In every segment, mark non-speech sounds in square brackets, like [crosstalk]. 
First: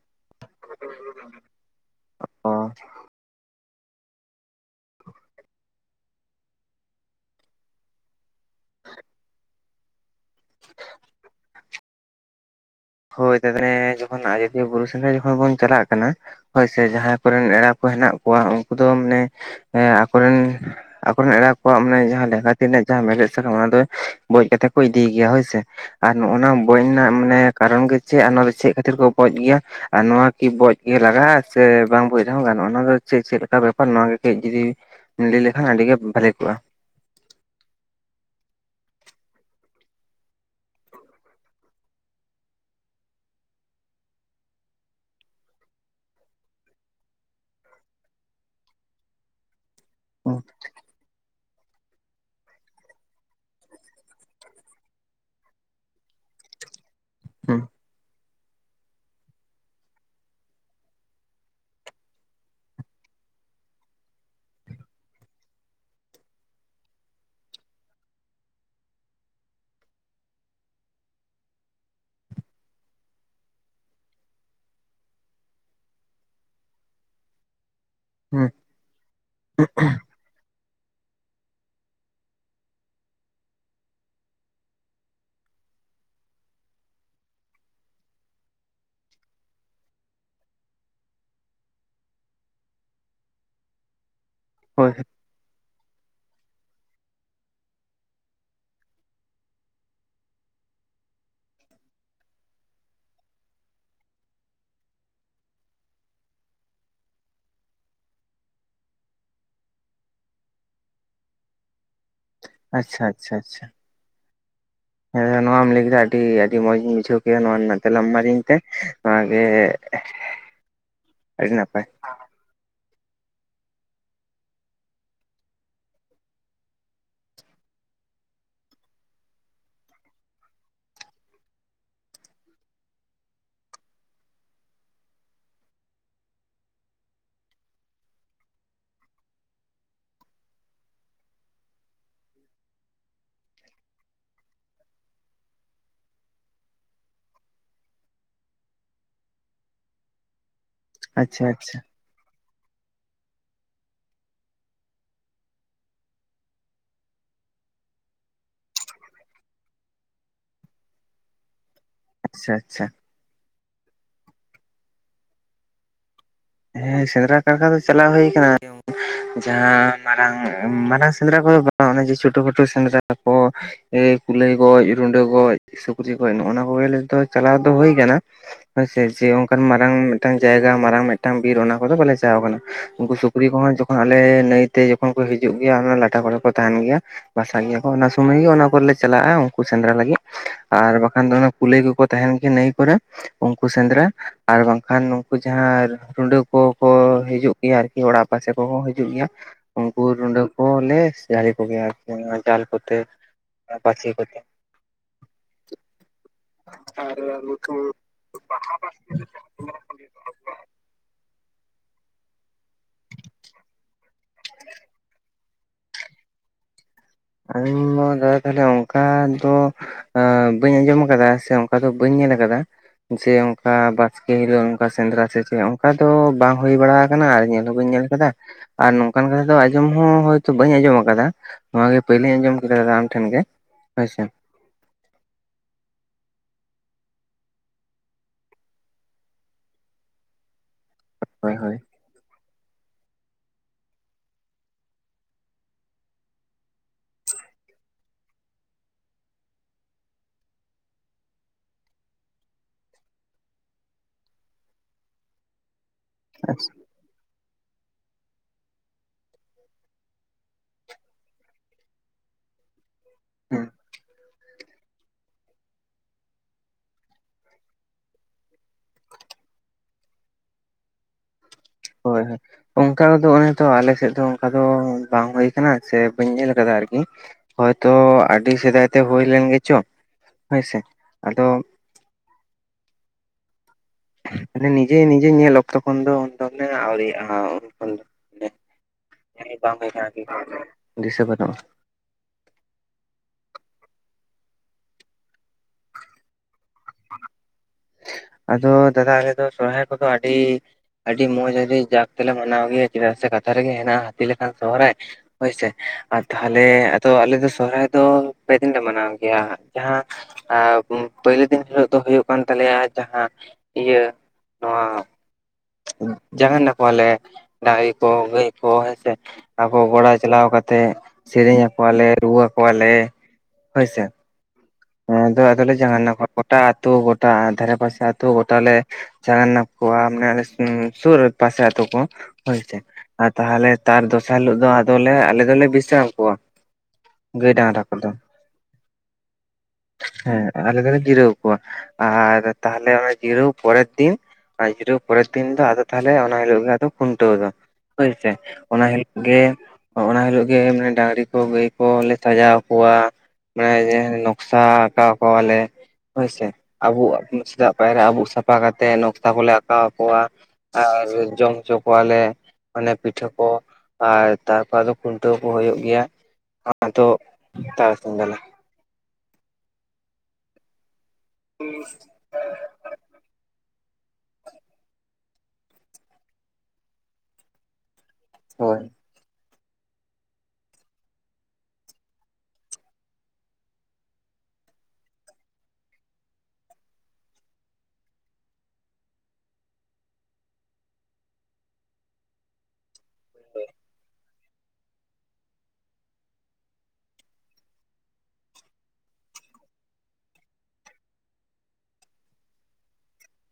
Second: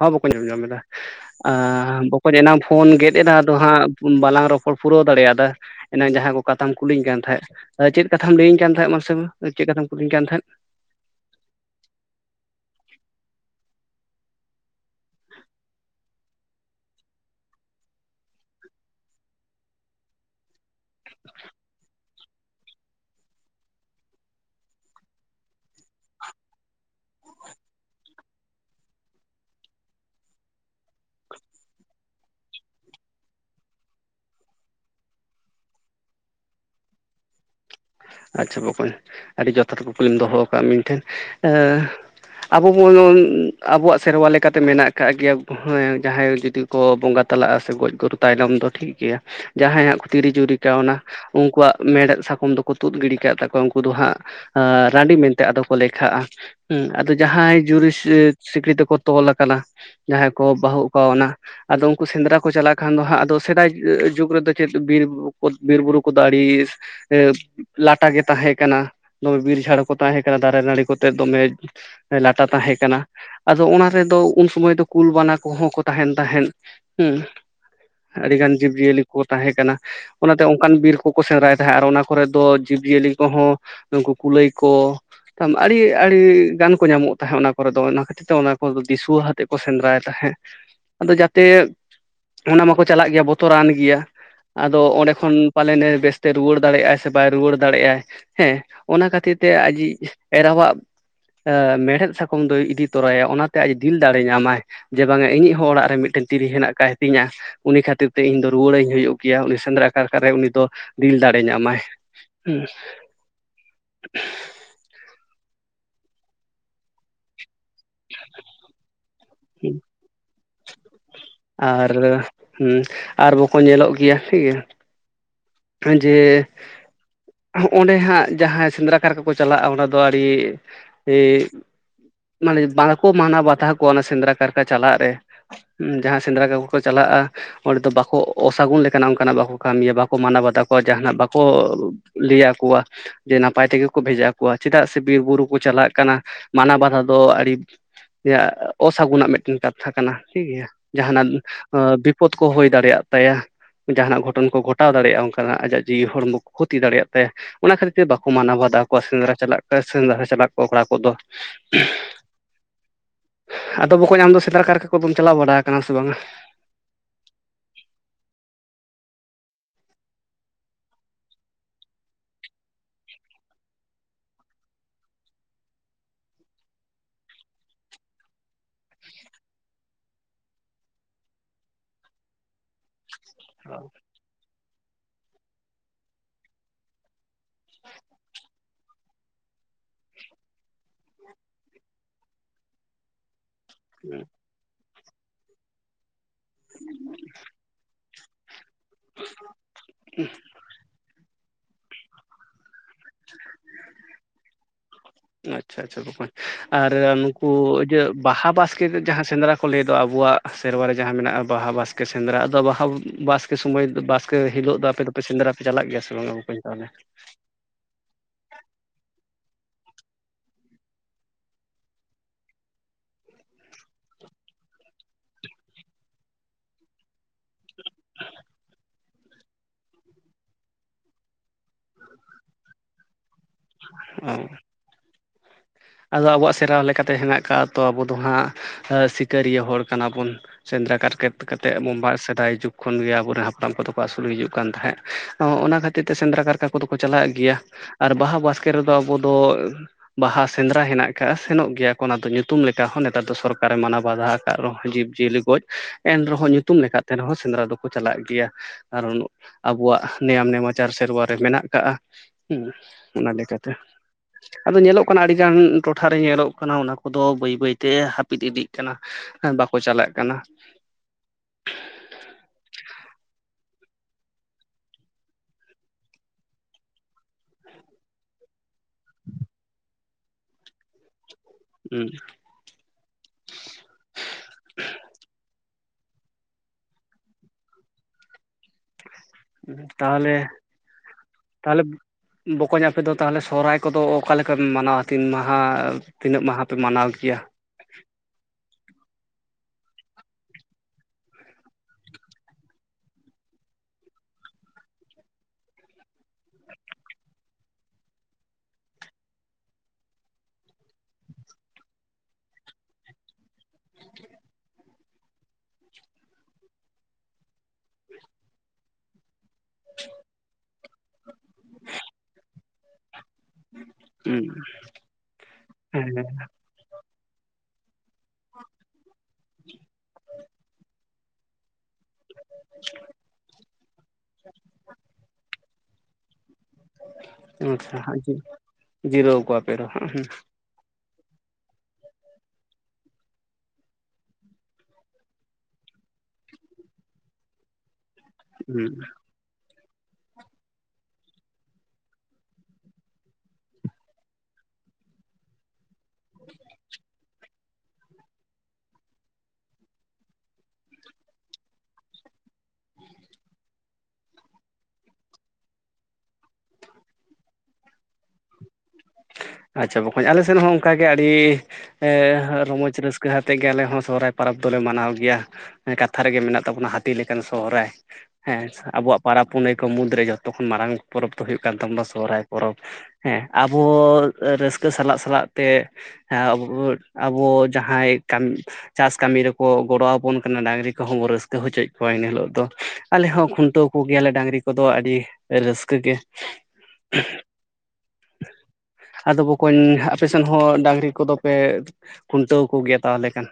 ᱦᱚᱸ [unintelligible] ᱞᱮᱫᱟ ᱚ ᱮᱱᱟᱝ ᱯᱷᱳᱱ ᱜᱮᱫ ᱮᱱᱟ ᱟᱫᱚ ᱦᱟᱸᱜ ᱵᱟᱞᱟᱝ ᱨᱚᱯᱚᱲ ᱯᱩᱨᱟᱹᱣ ᱫᱟᱲᱮᱭᱟᱫᱟ᱾ ᱮᱱᱟ ᱡᱟᱦᱟᱸ ᱠᱚ ᱠᱟᱛᱷᱟᱢ ᱠᱩᱞᱤᱧ ᱠᱟᱱ ᱛᱟᱦᱮᱸᱫ ᱪᱮᱫ ᱠᱟᱛᱷᱟᱢ ᱞᱟᱹᱭᱟᱹᱧ ᱠᱟᱱ ᱛᱟᱦᱮᱸᱫ ᱢᱟᱥᱮ ᱪᱮᱫ ᱠᱟᱛᱢ ᱠᱩᱞᱤᱧ ᱠᱟᱱ ᱛᱟᱦᱮᱸᱫ? ᱦᱳᱭ ᱛᱚᱞᱮ ᱡᱚᱠᱷᱚᱱ ᱟᱡᱚᱫᱤᱭᱟᱹ ᱵᱩᱨᱩ ᱥᱮᱸᱫᱽᱨᱟ ᱡᱚᱠᱷᱚᱱ ᱵᱚᱱ ᱪᱟᱞᱟᱜ ᱠᱟᱱᱟ᱾ ᱦᱳᱭ ᱥᱮ ᱡᱟᱦᱟᱸᱭ ᱠᱚᱨᱮᱱ ᱮᱲᱟ ᱠᱚ ᱦᱮᱱᱟᱜ ᱠᱚᱣᱟ ᱩᱱᱠᱩ ᱫᱚ ᱢᱟᱱᱮ ᱟᱠᱚᱨᱮᱱ ᱟᱠᱚᱨᱮᱱ ᱮᱲᱟ ᱠᱚᱣᱟᱜ ᱢᱮ ᱡᱟᱦᱟᱸ ᱞᱮᱸᱜᱟᱛᱤ ᱨᱮᱱᱟᱜ ᱡᱟᱦᱟᱸ ᱢᱮᱨᱮᱫ ᱥᱟᱠᱟᱢ ᱚᱱᱟ ᱫᱚ ᱵᱚᱡ ᱠᱟᱛᱮᱫ ᱠᱚ ᱤᱫᱤᱭ ᱜᱮᱭᱟ ᱦᱳᱭᱥᱮ᱾ ᱟᱨ ᱱᱚᱜ ᱱᱚᱶᱟ ᱵᱚᱡ ᱨᱮᱱᱟᱜ ᱢᱟᱱᱮ ᱠᱟᱨᱚᱱ ᱜᱮ ᱪᱮᱫ ᱟᱨ ᱱᱚᱣᱟ ᱪᱮᱫ ᱠᱷᱟᱹᱛᱤᱨ ᱠᱚ ᱵᱚᱡ ᱜᱮᱭᱟ? ᱟᱨ ᱱᱚᱣᱟ ᱠᱤ ᱵᱚᱡ ᱜᱮ ᱞᱟᱜᱟᱜᱼᱟ ᱥᱮ ᱵᱟᱝ ᱵᱚᱡ ᱨᱮᱦᱚᱸ ᱜᱟᱱᱚᱜᱼᱟ ᱚᱱᱟ ᱫᱚ ᱪᱮᱫ ᱪᱮᱫ ᱞᱮᱠᱟ ᱵᱮᱯᱟᱨ ᱱᱚᱣᱟ ᱜᱮ ᱠᱟᱹᱴᱤᱡ ᱡᱩᱫᱤ ᱞᱟᱹᱭ ᱞᱮᱠᱷᱟᱱ ᱟᱹᱰᱤᱜ ᱜᱮ ᱵᱷᱟᱞᱮ ᱠᱚᱜᱼᱟ᱾ ᱟᱪᱪᱷᱟ ᱵᱚᱠᱚᱧ ᱟᱹᱰᱤ ᱡᱚᱛᱷᱟᱛ ᱠᱩᱯᱞᱤᱢ ᱫᱚᱦᱚ ᱟᱠᱟᱫᱼᱟ ᱤᱧ ᱴᱷᱮᱱ᱾ ᱟᱵᱚ ᱵᱚᱱ ᱟᱵᱚᱣᱟᱜ ᱥᱮᱨᱣᱟ ᱞᱮᱠᱟᱛᱮ ᱢᱮᱱᱟᱜ ᱟᱠᱟᱫ ᱜᱮᱭᱟ ᱦᱮᱸ ᱡᱟᱦᱟᱸᱭ ᱡᱩᱫᱤ ᱠᱚ ᱵᱚᱸᱜᱟ ᱛᱟᱞᱟᱜᱼᱟ ᱥᱮ ᱜᱚᱡ ᱜᱩᱨᱩ ᱛᱟᱭᱱᱚᱢ ᱫᱚ ᱴᱷᱤᱠ ᱜᱮᱭᱟ᱾ ᱡᱟᱦᱟᱸᱭᱟᱜ ᱛᱤᱨᱤ ᱦᱩᱸ ᱡᱩᱨᱤ ᱠᱟᱣᱱᱟ ᱩᱱᱠᱩᱣᱟᱜ ᱢᱮᱲᱮᱫ ᱥᱟᱠᱚᱢ ᱫᱚ ᱛᱩᱫ ᱜᱤᱰᱤ ᱠᱟᱜ ᱛᱟᱠᱚᱣᱟ ᱩᱱᱠᱩ ᱫᱚ ᱦᱟᱸᱜ ᱨᱟᱺᱰᱤ ᱢᱮᱱᱛᱮ ᱟᱫᱚ ᱠᱚ ᱞᱮᱠᱷᱟᱜᱼᱟ᱾ ᱦᱮᱸ ᱟᱫᱚ ᱦᱩᱸ ᱡᱟᱦᱟᱸᱭ ᱡᱩᱨᱤ ᱥᱤᱠᱲᱤ ᱛᱮᱠᱚ ᱛᱚᱞ ᱟᱠᱟᱱᱟ ᱡᱟᱦᱟᱸᱭ ᱠᱚ ᱵᱟᱦᱩᱜ ᱟᱠᱟᱣᱱᱟ᱾ ᱟᱫᱚ ᱩᱱᱠᱩ ᱥᱮᱸᱫᱽᱨᱟ ᱠᱚ ᱪᱟᱞᱟᱜ ᱠᱷᱟᱱ ᱫᱚ ᱦᱟᱸᱜ ᱥᱮᱫᱟᱭ ᱡᱩᱜ ᱨᱮᱫᱚ ᱪᱮᱫ ᱵᱤᱨᱵᱩᱨᱩ ᱠᱚ ᱫᱟᱲᱮ ᱮ ᱞᱟᱴᱟ ᱜᱮ ᱛᱟᱦᱮᱸ ᱠᱟᱱᱟ ᱫᱚᱢᱮ ᱵᱤᱨ ᱡᱷᱟᱲ ᱠᱚ ᱛᱟᱦᱮᱸᱠᱟᱱᱟ ᱫᱟᱨᱮ ᱱᱟᱹᱲᱤ ᱠᱚᱛᱮ ᱫᱚᱢᱮ ᱞᱟᱴᱟ ᱛᱟᱦᱮᱸ ᱠᱟᱱᱟ ᱟᱫᱚ ᱚᱱᱟ ᱨᱮᱫᱚ ᱩᱱ ᱥᱚᱢᱚᱭ ᱫᱚ ᱠᱩᱞ ᱵᱟᱱᱟ ᱠᱚᱦᱚᱸ ᱠᱚ ᱛᱟᱦᱮᱱ ᱛᱟᱦᱮᱸᱫ᱾ ᱦᱩᱸ᱾ ᱟᱹᱰᱤ ᱦᱩᱸ ᱜᱟᱱ ᱡᱤᱵᱼᱡᱤᱭᱟᱹᱞᱤ ᱠᱚ ᱛᱟᱦᱮᱸᱠᱟᱱᱟ ᱚᱱᱟᱛᱮ ᱚᱱᱠᱟᱱ ᱵᱤᱨ ᱠᱚ ᱠᱚ ᱥᱮᱸᱫᱽᱨᱟᱭ ᱛᱟᱦᱮᱸᱫ ᱟᱨ ᱚᱱᱟ ᱠᱚᱨᱮ ᱫᱚ ᱡᱤᱵᱽ ᱡᱤᱭᱟᱹᱞᱤ ᱠᱚᱦᱚᱸ ᱱᱩᱠᱩ ᱠᱩᱞᱟᱹᱭ ᱠᱚ ᱛᱚ ᱟᱹᱰᱤ ᱟᱹᱰᱤ ᱜᱟᱱ ᱠᱚ ᱧᱟᱢᱚᱜ ᱛᱟᱦᱮᱸᱫ ᱚᱱᱟ ᱠᱚᱨᱮ ᱫᱚ ᱚᱱᱟ ᱠᱷᱟᱹ ᱛᱚ ᱚᱱᱟ ᱠᱚ ᱫᱤᱥᱩᱣᱟᱹ ᱟᱛᱮᱫ ᱠᱚ ᱥᱮᱸᱫᱽᱨᱟᱭ ᱛᱟᱦᱮᱸᱫ ᱟᱫᱚ ᱡᱟᱛᱮ ᱚᱱᱟ ᱢᱟᱠᱚ ᱪᱟᱞᱟᱜ ᱜᱮᱭᱟ ᱵᱚᱛᱚᱨᱟᱱ ᱜᱮᱭᱟ ᱟᱫᱚ ᱦᱳᱭ ᱚᱸᱰᱮ ᱠᱷᱚᱱ ᱯᱟᱞᱮᱱ ᱵᱮᱥᱛᱮ ᱨᱩᱣᱟᱹᱲ ᱫᱟᱲᱮᱭᱟᱜᱼᱟᱭ ᱥᱮ ᱵᱟᱭ ᱨᱩᱣᱟᱹᱲ ᱫᱟᱲᱮᱭᱟᱜ ᱟᱭ ᱦᱮᱸ ᱚᱱᱟ ᱠᱷᱟᱹᱛᱤᱨ ᱛᱮ ᱟᱡᱤᱡ ᱮᱨᱟᱣᱟᱜ ᱮ ᱢᱮᱲᱦᱮᱫ ᱥᱟᱠᱟᱚᱢ ᱫᱚᱭ ᱤᱫᱤ ᱛᱚᱨᱟᱭᱟ ᱚᱱᱟᱛᱮ ᱟᱡ ᱫᱤᱞ ᱫᱟᱲᱮ ᱧᱟᱢᱟᱭ᱾ ᱡᱮ ᱵᱟᱝᱼᱟ ᱤᱧᱤᱡ ᱦᱚᱸ ᱚᱲᱟᱜ ᱨᱮ ᱢᱤᱫᱴᱮᱱ ᱛᱤᱨᱤ ᱦᱮᱱᱟᱜ ᱠᱟᱭ ᱛᱤᱧᱟ᱾ ᱩᱱᱤ ᱠᱷᱟᱹᱛᱤᱨ ᱛᱮ ᱤᱧ ᱫᱚ ᱨᱩᱣᱟᱹᱲᱤᱧ ᱦᱩᱭᱩᱜ ᱜᱮᱭᱟ, ᱩᱱᱤ ᱥᱮᱸᱫᱽᱨᱟ ᱠᱟᱨ ᱠᱟᱨᱮ ᱩᱱᱤ ᱫᱚ ᱫᱤᱞ ᱫᱟᱲᱮ ᱧᱟᱢᱟᱭ᱾ ᱦᱩᱸ ᱟᱪᱪᱷᱟ ᱟᱪᱪᱷᱟ ᱟᱪᱷᱟ᱾ ᱦᱮᱸ ᱱᱚᱣᱟᱢ ᱞᱟᱹᱭ ᱠᱮᱫᱟ ᱟᱹᱰᱤ ᱢᱚᱸᱡᱽ ᱤᱧ ᱵᱩᱡᱷᱟᱹ ᱱᱚᱣᱟ ᱨᱮᱱᱟᱜ ᱛᱮᱞᱟᱢ ᱮᱢᱟ ᱫᱤᱧ ᱛᱮ, ᱱᱚᱣᱟ ᱜᱮ ᱟᱹᱰᱤ ᱱᱟᱯᱟᱭ ᱟᱨ ᱾ ᱦᱩᱸ ᱟᱨ ᱵᱟᱠᱚ ᱧᱮᱞᱚᱜ ᱜᱮᱭᱟ ᱴᱷᱤᱠ ᱜᱮᱭᱟ᱾ ᱡᱮ ᱚᱸᱰᱮ ᱦᱟᱸᱜ ᱡᱟᱦᱟᱸᱭ ᱥᱮᱸᱫᱽᱨᱟ ᱠᱟᱨᱟ ᱠᱚᱠᱚ ᱪᱟᱞᱟᱜᱼᱟ ᱚᱱᱟ ᱫᱚ ᱟᱹᱰᱤ ᱢᱟᱱᱮ ᱵᱟᱠᱚ ᱢᱟᱱᱟᱣ ᱵᱟᱛᱟ ᱠᱚᱣᱟ ᱚᱱᱟ ᱥᱮᱸᱫᱽᱨᱟ ᱠᱟᱨᱠᱟ ᱪᱟᱞᱟᱜ ᱨᱮ᱾ ᱡᱟᱦᱟᱸᱭ ᱥᱮᱸᱫᱽᱨᱟ ᱠᱟᱨᱠᱚ ᱠᱚ ᱪᱟᱞᱟᱜᱼᱟ, ᱚᱸᱰᱮ ᱫᱚ ᱵᱟᱠᱚ ᱚᱥᱟᱜᱩᱱ ᱞᱮᱠᱟ ᱚᱱᱠᱟᱱᱟᱜ ᱵᱟᱠᱚ ᱠᱟᱹᱢᱤᱭᱟ ᱾ ᱵᱟ ᱢᱟᱱᱟᱣ ᱵᱟᱛᱟ ᱠᱚᱣᱟ ᱡᱟᱦᱟᱱᱟᱜ ᱵᱟᱠᱚ ᱞᱟᱹᱭᱟ ᱠᱚᱣᱟ᱾ ᱡᱮ ᱱᱟᱯᱟᱭ ᱛᱮᱜᱮ ᱠᱚ ᱵᱷᱮᱡᱟ ᱠᱚᱣᱟ ᱪᱮᱫᱟᱜ ᱥᱮ ᱵᱤᱨ ᱵᱩᱨᱩ ᱠᱚ ᱪᱟᱞᱟᱜ ᱠᱟᱱᱟ ᱢᱟᱱᱟ ᱵᱟᱫᱷᱟ ᱫᱚ ᱟᱹᱰᱤ ᱨᱮᱭᱟᱜ ᱚᱥᱟᱹᱜᱩᱱ ᱱᱟᱜ ᱢᱤᱫᱴᱮᱱ ᱠᱟᱛᱷᱟ ᱠᱟᱱᱟ ᱴᱷᱤᱠ ᱜᱮᱭᱟ᱾ ᱡᱟᱦᱟᱱᱟᱜ ᱟᱪᱪᱷᱟ ᱟᱪᱪᱷᱟ ᱵᱤᱯᱚᱫ ᱠᱚ ᱦᱩᱭ ᱫᱟᱲᱮᱭᱟᱜ ᱛᱟᱭᱟ, ᱡᱟᱦᱱᱟᱜ ᱜᱷᱚᱴᱚᱱ ᱠᱚ ᱜᱷᱚᱴ ᱴᱟᱣ ᱫᱟᱲᱮᱭᱟᱜᱼᱟ ᱚᱱᱠᱟᱱᱟᱜ ᱟᱡᱟᱜ ᱡᱤᱣᱤ ᱦᱚᱲᱢᱚ ᱠᱚ ᱠᱷᱚᱛᱤ ᱫᱟᱲᱮᱭᱟᱜ ᱛᱟᱭᱟ᱾ ᱚᱱᱟ ᱠᱷᱟᱹᱛᱤᱨ ᱛᱮ ᱵᱟᱠᱚ ᱢᱟᱱᱟᱣ ᱵᱟᱫᱟ ᱠᱚᱣᱟ ᱥᱮᱸᱫᱽᱨᱟ ᱪᱟᱞᱟᱜ, ᱥᱮᱸᱫᱽᱟ ᱪᱟᱞᱟᱜ ᱠᱚ ᱠᱚᱲᱟ ᱠᱚᱫᱚ᱾ ᱟᱪᱪᱷᱟ ᱟᱪᱪᱷᱟ᱾ ᱟᱫᱚ ᱵᱚᱠᱚᱧ ᱟᱢ ᱫᱚ ᱥᱮᱸᱫᱨᱟ ᱠᱟᱨᱠᱟ ᱠᱚᱫᱚᱢ ᱪᱟᱞᱟᱣ ᱵᱟᱲᱟ ᱟᱠᱟᱱᱟ ᱥᱮ ᱵᱟᱝ-ᱟ? ᱦᱮᱸ ᱥᱮᱸᱫᱽᱨᱟ ᱠᱟᱨᱠᱟ ᱫᱚ ᱪᱟᱞᱟᱣ ᱦᱩᱭ ᱠᱟᱱᱟ ᱾ ᱡᱟᱦᱟᱸ ᱢᱟᱨᱟᱝ ᱢᱟᱨᱟᱝ ᱥᱮᱸᱫᱽᱨᱟ ᱠᱚᱫᱚ ᱵᱟᱝ ᱚᱱᱮ ᱡᱮ ᱪᱷᱳᱴᱳ ᱠᱷᱟᱴᱳ ᱥᱮᱸᱫᱽᱨᱟ ᱠᱚ, ᱠᱩᱞᱟᱹᱭ ᱜᱚᱡ, ᱨᱩᱰᱟᱹ ᱜᱚᱡ, ᱥᱩᱠᱨᱤ ᱜᱚᱡ ᱱᱚᱜᱼᱟ ᱠᱚᱜᱮ ᱱᱤᱛ ᱫᱚ ᱪᱟᱞᱟᱣ ᱫᱚ ᱦᱩᱭ ᱠᱟᱱᱟ᱾ ᱦᱳᱭ ᱥᱮ ᱡᱮ ᱚᱱᱠᱟᱱ ᱢᱟᱨᱟᱝ ᱢᱤᱫᱴᱟᱝ ᱡᱟᱭᱜᱟ ᱢᱟᱨᱟᱝ ᱢᱤᱫᱟᱝ ᱢᱤᱫᱴᱟᱝ ᱵᱤᱨ ᱚᱱᱟ ᱠᱚᱫᱚ ᱵᱟᱞᱮ ᱪᱟᱣ ᱟᱠᱟᱱᱟ, ᱩᱱᱠᱩ ᱥᱩᱠᱨᱤ ᱠᱚᱦᱚᱸ ᱡᱚᱠᱷᱚᱱ ᱟᱞᱮ ᱱᱟᱹᱭ ᱛᱮ ᱡᱚᱠᱷᱚᱱ ᱠᱚ ᱦᱤᱡᱩᱜ ᱜᱮᱭᱟ, ᱚᱱᱟ ᱞᱟᱴᱟ ᱠᱚᱨᱮ ᱠᱚ ᱛᱟᱦᱮᱱ ᱜᱮᱭᱟ, ᱵᱟᱥᱟᱜ ᱜᱮᱭᱟ ᱠᱚ ᱚᱱᱟ ᱥᱩᱢᱚᱭ ᱜᱮ ᱚᱱᱟ ᱠᱚᱨᱮ ᱪᱟᱞᱟᱜᱼᱟ ᱩᱱᱠᱩ ᱥᱮᱸᱫᱽᱨᱟ ᱞᱟᱹᱜᱤᱫ ᱟᱨ ᱵᱟᱠᱷᱟᱱ ᱫᱚ ᱠᱩᱞᱟᱹᱭ ᱠᱚᱠᱚ ᱛᱟᱦᱮᱱ ᱜᱮᱭᱟ ᱱᱟᱹᱭ ᱠᱚᱨᱮ ᱩᱱᱠᱩ ᱥᱮᱸᱫᱽᱨᱟ ᱟᱨ ᱵᱟᱝᱠᱷᱟᱱ ᱱᱩᱠᱩ ᱡᱟᱦᱟᱭ ᱨᱩᱰᱟᱹ ᱠᱚᱠᱚ ᱦᱤᱡᱩᱜ ᱜᱮᱭᱟ ᱟᱨᱠᱤ ᱚᱲᱟᱜ ᱯᱟᱥᱮ ᱠᱚᱦᱚᱸ ᱦᱤᱡᱩᱜ ᱜᱮᱭᱟ ᱩᱱᱠᱩ ᱨᱩᱰᱟᱹ ᱠᱚᱞᱮ ᱡᱷᱟᱞᱤ ᱠᱚ ᱜᱮᱭᱟ ᱟᱨᱠᱤ ᱡᱟᱞ ᱠᱚᱛᱮ ᱯᱟᱥᱤ ᱠᱚᱛᱮ᱾ ᱟᱪᱪᱷᱟ ᱟᱪᱪᱷᱟ ᱵᱚᱠᱚᱧ ᱟᱨ ᱱᱩᱠᱩ ᱤᱭᱟᱹ ᱵᱟᱦᱟ ᱵᱟᱥᱠᱮ ᱡᱟᱦᱟᱸ ᱥᱮᱸᱫᱽᱨᱟ ᱠᱚ ᱞᱟᱹᱭ ᱫᱚ ᱟᱵᱚᱣᱟᱜ ᱥᱮᱨᱣᱟ ᱨᱮ ᱡᱟᱦᱟᱸ ᱢᱮᱱᱟᱜᱼᱟ, ᱵᱟᱦᱟ ᱵᱟᱥᱠᱮ ᱥᱮᱸᱫᱽᱨᱟ ᱟᱫᱚ ᱵᱟᱦᱟ ᱵᱟᱥᱠᱮ ᱥᱚᱢᱚᱭ, ᱵᱟᱥᱠᱮ ᱦᱤᱞᱳᱜ ᱫᱚ ᱟᱯᱮ ᱫᱚᱯᱮ ᱥᱮᱫᱽᱨᱟ ᱯᱮ ᱪᱟᱞᱟᱜ ᱜᱮᱭᱟ ᱥᱮ ᱵᱟᱝ ᱵᱚᱠᱚᱧ ᱛᱟᱦᱞᱮ? ᱟᱞᱤᱧ ᱫᱚ ᱫᱟᱫᱟ ᱛᱟᱦᱚᱞᱮ ᱚᱱᱠᱟ ᱫᱚ ᱵᱟᱹᱧ ᱟᱸᱡᱚᱢ ᱟᱠᱟᱫᱟ ᱥᱮ ᱚᱱᱠᱟ ᱫᱚ ᱵᱟᱹᱧ ᱧᱮᱞ ᱠᱟᱫᱟ ᱾ ᱡᱮ ᱚᱱᱠᱟ ᱵᱟᱥᱠᱮ ᱦᱤᱞᱳᱜ ᱚᱱᱠᱟ ᱥᱮᱸᱫᱽᱨᱟ ᱥᱮ ᱪᱮᱫ ᱚᱱᱠᱟ ᱫᱚ ᱵᱟᱝ ᱦᱩᱭ ᱵᱟᱲᱟ ᱠᱟᱱᱟ᱾ ᱟᱨ ᱧᱮᱞ ᱦᱚᱸ ᱵᱟᱹᱧ ᱧᱮᱞ ᱟᱠᱟᱫᱟ ᱟᱨ ᱱᱚᱝᱠᱟᱱ ᱠᱟᱛᱷᱟ ᱫᱚ ᱟᱸᱡᱚᱢ ᱦᱚᱭ ᱛᱚ ᱵᱟᱹᱧ ᱟᱸᱡᱚᱢ ᱟᱠᱟᱫᱟ ᱱᱚᱣᱟᱜᱮ ᱯᱳᱭᱞᱳᱧ ᱟᱸᱡᱚᱢ ᱠᱮᱫᱟ ᱫᱟᱫᱟ ᱟᱢ ᱴᱷᱮᱱ ᱜᱮ ᱦᱳᱭ ᱥᱮ᱾ ᱚ ᱟᱫᱚ ᱟᱵᱚᱣᱟᱜ ᱥᱮᱨᱣᱟ ᱞᱮᱠᱟᱛᱮ ᱦᱮᱱᱟᱜ ᱟᱠᱟᱫᱼᱟ ᱛᱚ ᱟᱵᱚ ᱫᱚ ᱦᱟᱸᱜ ᱥᱤᱠᱟᱹᱨᱤᱭᱟᱹ ᱦᱚᱲ ᱠᱟᱱᱟ ᱵᱚᱱ ᱥᱮᱸᱫᱽᱨᱟ ᱠᱟᱨᱠᱮᱛ ᱦᱳᱭ ᱦᱳᱭ ᱠᱟᱛᱮᱫ ᱢᱳᱵᱟᱭ ᱥᱮᱫᱟᱭ ᱡᱩᱜᱽ ᱠᱷᱚᱱ ᱜᱮ ᱟᱵᱚᱨᱮᱱ ᱦᱟᱯᱲᱟᱢ ᱠᱚᱫᱚ ᱠᱚ ᱟᱹᱥᱩᱞ ᱦᱤᱡᱩᱜ ᱠᱟᱱ ᱛᱟᱦᱮᱸᱫ, ᱚᱱᱟ ᱠᱷᱟᱹᱛᱤᱨ ᱛᱮ ᱥᱮᱸᱫᱽᱨᱟ ᱠᱟᱨᱠᱟ ᱠᱚᱫᱚ ᱠᱚ ᱪᱟᱞᱟᱜ ᱜᱮᱭᱟ ᱾ ᱟᱨ ᱵᱟᱦᱟ ᱵᱟᱥᱠᱮ ᱨᱮᱫᱚ ᱟᱵᱚ ᱫᱚ ᱵᱟᱦᱟ ᱥᱮᱸᱫᱽᱨᱟ ᱦᱮᱱᱟᱜ ᱟᱠᱟᱫᱼᱟ ᱥᱮᱱᱚᱜ ᱜᱮᱭᱟ ᱠᱚ ᱚᱱᱟ ᱫᱚ ᱧᱩᱛᱩᱢ ᱞᱮᱠᱟ ᱦᱚᱸ ᱱᱮᱛᱟᱨ ᱫᱚ ᱥᱚᱨᱠᱟᱨᱮ ᱢᱟᱱᱟᱣ ᱵᱟᱫᱷᱟ ᱟᱠᱟᱫ ᱨᱮᱦᱚᱸ ᱡᱤᱵᱽᱼᱡᱤᱭᱟᱹᱞᱤ ᱠᱚ ᱜᱚᱡ ᱮᱱ ᱨᱮᱦᱚᱸ ᱟᱪᱪᱷᱟ ᱧᱩᱛᱩᱢ ᱞᱮᱠᱟᱛᱮ ᱨᱮᱦᱚᱸ ᱥᱮᱸᱫᱽᱨᱟ ᱫᱚᱠᱚ ᱪᱟᱞᱟᱜ ᱜᱮᱭᱟ᱾ ᱟᱨ ᱟᱵᱚᱣᱟᱜ ᱱᱮᱭᱟᱢ ᱱᱮᱢᱟᱪᱟᱨ ᱥᱮᱨᱣᱟ ᱨᱮ ᱢᱮᱱᱟᱜ ᱠᱟᱜᱼᱟ ᱦᱩᱸ, ᱚᱱᱟ ᱦᱮᱸ ᱞᱮᱠᱟᱛᱮ ᱟᱫᱚ ᱧᱮᱞᱚᱜ ᱠᱟᱱᱟ ᱟᱹᱰᱤ ᱜᱟᱱ ᱴᱚᱴᱷᱟ ᱨᱮ ᱧᱮᱞᱚᱜ ᱠᱟᱱᱟ ᱚᱱᱟ ᱠᱚᱫᱚ ᱵᱟᱹᱭ ᱵᱟᱹᱭᱛᱮ ᱦᱟᱹᱯᱤᱫ ᱤᱫᱤ ᱠᱟᱱᱟ ᱵᱟᱠᱚ ᱪᱟᱞᱟᱜ ᱠᱟᱱᱟ᱾ ᱦᱳᱭ ᱦᱳᱭ᱾ ᱚᱱᱠᱟ ᱫᱚ ᱚᱱᱮ ᱛᱚ ᱟᱞᱮ ᱥᱮᱫ ᱫᱚ ᱚᱱᱠᱟ ᱫᱚ ᱵᱟᱝ ᱦᱩᱭ ᱟᱠᱟᱱᱟ ᱥᱮ ᱵᱟᱹᱧ ᱧᱮᱞ ᱠᱟᱫᱟ ᱟᱨᱠᱤ ᱾ ᱦᱳᱭ ᱛᱚ ᱟᱹᱰᱤ ᱥᱮᱫᱟᱭ ᱛᱮ ᱦᱩᱭ ᱞᱮᱱ ᱜᱮᱪᱚ ᱦᱮᱸᱥᱮ ᱟᱫᱚ ᱦᱩᱸ ᱱᱤᱡᱮ ᱱᱤᱡᱮ ᱧᱮᱞ ᱚᱠᱛᱚ ᱠᱷᱚᱱ ᱫᱚ ᱩᱱᱫᱚ ᱢᱟᱱᱮ ᱟᱹᱣᱨᱤᱜᱼᱟ ᱩᱱ ᱫᱚ ᱛᱟᱦᱚᱞᱮ [unintelligible] ᱫᱤᱥᱟᱹ ᱵᱟᱹᱱᱩᱜᱼᱟ ᱛᱟᱦᱚᱞᱮ ᱵᱚᱠᱚᱧ ᱟᱯᱮᱫ ᱫᱚ ᱛᱟᱦᱚᱞᱮ ᱥᱚᱦᱚᱨᱟᱭ ᱠᱚᱫᱚ ᱚᱠᱟᱮ ᱞᱮᱠᱟᱯᱮ ᱢᱟᱱᱟᱣᱟ ᱛᱤᱱ ᱢᱟᱦᱟ ᱛᱤᱱᱟᱹᱜ ᱢᱟᱦᱟ ᱯᱮ ᱢᱟᱱᱟᱣ ᱠᱮᱭᱟ? ᱟᱫᱚ ᱫᱟᱫᱟ ᱟᱞᱮᱚ ᱥᱚᱦᱚᱨᱟᱭ ᱠᱚᱫᱚ ᱟᱹᱰᱤ ᱟᱹᱰᱤ ᱢᱚᱸᱡᱽ ᱟᱹᱰᱤ ᱡᱟᱠ ᱛᱮᱞᱮ ᱢᱟᱱᱟᱣ ᱜᱮᱭᱟ ᱪᱮᱫᱟᱜ ᱥᱮ ᱠᱟᱛᱷᱟ ᱨᱮᱜᱮ ᱦᱮᱱᱟᱜᱼᱟ ᱦᱟᱹᱛᱤ ᱞᱮᱠᱷᱟᱱ ᱥᱚᱦᱚᱨᱟᱭ, ᱦᱳᱭᱥᱮ ᱟᱨ ᱛᱟᱦᱚᱞᱮ ᱟᱫᱚ ᱟᱞᱮ ᱫᱚ ᱥᱚᱦᱚᱨᱟᱭ ᱫᱚ ᱯᱮ ᱫᱤᱱ ᱞᱮᱮ ᱢᱟᱱᱟᱣ ᱜᱮᱭᱟ, ᱡᱟᱦᱟᱸ ᱟᱨ ᱯᱳᱭᱞᱳ ᱫᱤᱱ ᱦᱤᱞᱳᱜ ᱫᱚ ᱦᱩᱭᱩᱜ ᱠᱟᱱ ᱛᱟᱞᱮᱭᱟ ᱡᱟᱦᱟᱸ ᱤᱭᱟᱹ ᱱᱚᱣᱟ ᱡᱟᱜᱟᱱᱟ ᱠᱚᱣᱟᱞᱮ ᱰᱟᱝᱨᱤ ᱠᱚ ᱜᱟᱹᱭ ᱠᱚ ᱦᱮᱸᱥᱮ, ᱟᱠᱚ ᱜᱚᱲᱟ ᱪᱟᱞᱟᱣ ᱠᱟᱛᱮᱜ ᱥᱮᱨᱮᱧ ᱟᱠᱚᱣᱟᱞᱮ ᱨᱩᱣ ᱟᱠᱚᱣᱟᱞᱮ ᱦᱳᱭᱥᱮ, ᱦᱩᱸ ᱫᱚ ᱟᱫᱚᱞᱮ ᱡᱟᱜᱟᱱᱟ ᱠᱚᱣᱟ ᱜᱚᱴᱟ ᱟᱹᱛᱩᱳ ᱜᱚᱴᱟ ᱟ ᱫᱷᱟᱨᱮ ᱯᱟᱥᱮ ᱛᱚ, ᱜᱚᱴᱟ ᱞᱮ ᱪᱟᱱᱟᱱᱟᱢᱠᱚᱣᱟ, ᱢᱟᱱᱮ, ᱥᱩᱨ ᱯᱟᱥᱮᱛ ᱟᱹᱛᱩ ᱠᱚ ᱦᱳᱭ ᱥᱮ, ᱟᱨ ᱛᱟᱦᱚᱞᱮ, ᱛᱟᱨ ᱫᱚᱥᱟᱨ ᱦᱤᱞᱳᱜ ᱫᱚ, ᱟᱞᱮ, ᱟᱞᱮ ᱫᱚᱞᱮ, ᱵᱤᱥᱟᱢ ᱠᱚᱣᱟ ᱾ ᱟᱪᱪᱷᱟ, [inaudible] ᱡᱤᱨᱟᱹᱣ ᱠᱚᱣᱟ ᱯᱮ ᱮᱨᱨ ᱦᱜ ᱦᱮᱸ ᱟᱞᱮ ᱫᱚᱞᱮ, ᱡᱤᱨᱟᱹᱣ ᱠᱚᱣᱟ, ᱟᱨ ᱛᱟᱦᱞᱮ, ᱚᱱᱟ ᱡᱤᱨᱟᱹᱣ ᱯᱚᱨᱮᱨ, ᱫᱤᱱ ᱟᱼ ᱡᱤᱨᱟᱹᱣ ᱯᱚᱨᱮᱨ ᱫᱤᱱ ᱫᱚ, ᱟᱫᱚ, ᱛᱟᱦᱞᱮ ᱚᱱᱟ ᱦᱤᱞᱳᱜ ᱜᱮ, ᱟᱫᱚ, ᱠᱷᱩᱱᱴᱟᱹᱣ ᱫᱚ ᱾ ᱦᱚᱭ ᱥᱮ, ᱚᱱᱟ ᱦᱟᱸᱜ ᱦᱤᱞᱳᱜ ᱜᱮ ᱚᱱᱟ ᱦᱤᱞᱳᱜ ᱜᱮ, ᱰᱟᱝᱨᱤ ᱠᱚ, ᱜᱟᱹᱭ ᱠᱚᱞᱮ, ᱥᱟᱡᱟᱣ ᱠᱚᱣᱟ, ᱢᱟᱱᱮ ᱥᱟ ᱠᱟᱣ, ᱠᱚᱣᱟᱞᱮ, ᱦᱚᱭ ᱥᱮ, ᱟᱵᱩᱣᱟᱜ, ᱪᱮᱫᱟᱜ? ᱯᱟᱭᱨᱟ ᱟᱵᱩᱜ ᱥᱟᱯᱷᱟ ᱠᱟᱛᱮᱫ, ᱱᱚᱠᱥᱷᱟ ᱠᱚᱞᱮ, ᱟᱸᱠᱟᱸᱠᱟᱣ ᱟᱠᱚᱣᱟ, ᱟᱨ ᱡᱚᱢ ᱦᱚᱪᱚ ᱠᱚᱣᱟ ᱞᱮ ᱾ ᱢᱟᱱᱮ, ᱯᱤᱴᱷᱟᱹ ᱠᱚ, ᱟᱨ ᱛᱟᱨᱯᱚᱨ ᱠᱷᱩᱱᱴᱟᱹᱣ ᱠᱚ, ᱦᱩᱭᱩᱜ ᱜᱮᱭᱟ ᱾ ᱟᱫᱚ, ᱛᱟᱨ, ᱥᱚᱝ ᱜᱮᱞᱮ ᱟᱪᱪᱷᱟ, ᱵᱚᱠᱚᱧ ᱟᱞᱮ ᱥᱮᱱ ᱦᱚᱸ, ᱚᱱᱠᱟᱜ ᱜᱮ, ᱟᱹᱰᱤ ᱮᱼ ᱨᱚᱢᱚᱡᱽ ᱨᱟᱹᱥᱠᱟᱹ ᱠᱟᱹ ᱦᱟᱛᱮᱫ ᱜᱮ, ᱟᱞᱮ ᱦᱚᱸ, ᱥᱚᱦᱚᱨᱟᱭ ᱯᱚᱨᱚᱵᱽ ᱫᱚᱞᱮ, ᱢᱟᱱᱟᱣ ᱜᱮᱭᱟ ᱾ ᱠᱟᱛᱷᱟ ᱨᱮᱜᱮ, ᱢᱮᱱᱟᱜ ᱛᱟᱵᱚᱱᱟ, ᱦᱟᱹᱛᱤ ᱞᱮᱠᱟᱱ ᱥᱚᱦᱨᱟᱭ ᱾ ᱦᱮᱸ, ᱦᱳᱭ ᱟᱵᱚᱣᱟᱜ ᱯᱟᱨᱟᱵᱽ ᱯᱩᱱᱟᱹᱭ ᱠᱚ, ᱢᱩᱫᱽᱨᱮ ᱡᱚᱛᱚ ᱠᱷᱚᱱ, ᱢᱟᱨᱟᱝ ᱯᱚᱨᱚᱵᱽ ᱫᱚ, ᱦᱩᱭᱩᱜ ᱠᱟᱱ ᱛᱟᱵᱚᱱᱟ, ᱥᱚᱦᱨᱟᱭ ᱯᱚᱨᱚᱵᱽ, ᱦᱮᱸ, ᱟᱵ ᱟᱵᱚ, ᱨᱟᱹᱥᱠᱟᱹ ᱥᱟᱞᱟᱜ, ᱥᱟᱞᱟᱜ ᱛᱮ, ᱟᱵᱚ, ᱮᱸᱼ ᱟᱵᱚ ᱡᱟᱦᱟᱸᱭ, ᱠᱟᱢ ᱪᱟᱥ ᱠᱟᱹᱢᱤ ᱨᱮᱠᱚ, ᱜᱚᱲᱚ ᱟᱵᱚᱱ ᱠᱟᱱᱟ, ᱰᱟᱝᱨᱤ ᱠᱚᱦᱚᱸ, ᱵᱚᱱ ᱨᱟᱹᱥᱠᱟᱹ ᱦᱚᱪᱚ ᱭᱮᱫ ᱠᱚᱣᱟ, ᱮᱱ ᱦᱤᱞᱳᱜ ᱫᱚ ᱟᱞᱮ ᱦᱚᱸ, ᱠᱷᱩᱱᱴᱟᱹᱣ ᱠᱚ ᱜᱮᱭᱟ ᱞᱮ, ᱰᱟᱹᱝᱨᱤ ᱠᱚᱫᱚ, ᱟᱹᱰᱤ ᱨᱟᱹᱥᱠᱟᱹ ᱜᱮ ᱾ ᱟᱫᱚ, ᱵᱚᱠᱚᱧ, ᱟᱯᱮ ᱥᱮᱱ ᱦᱚᱸ, ᱰᱟᱝᱨᱤ ᱠᱚᱫᱚ ᱯᱮ ᱠᱷᱩᱱᱴᱟᱹᱣ ᱠᱚ ᱜᱮᱭᱟ, ᱛᱟᱦᱚᱞᱮ ᱠᱷᱟᱱ?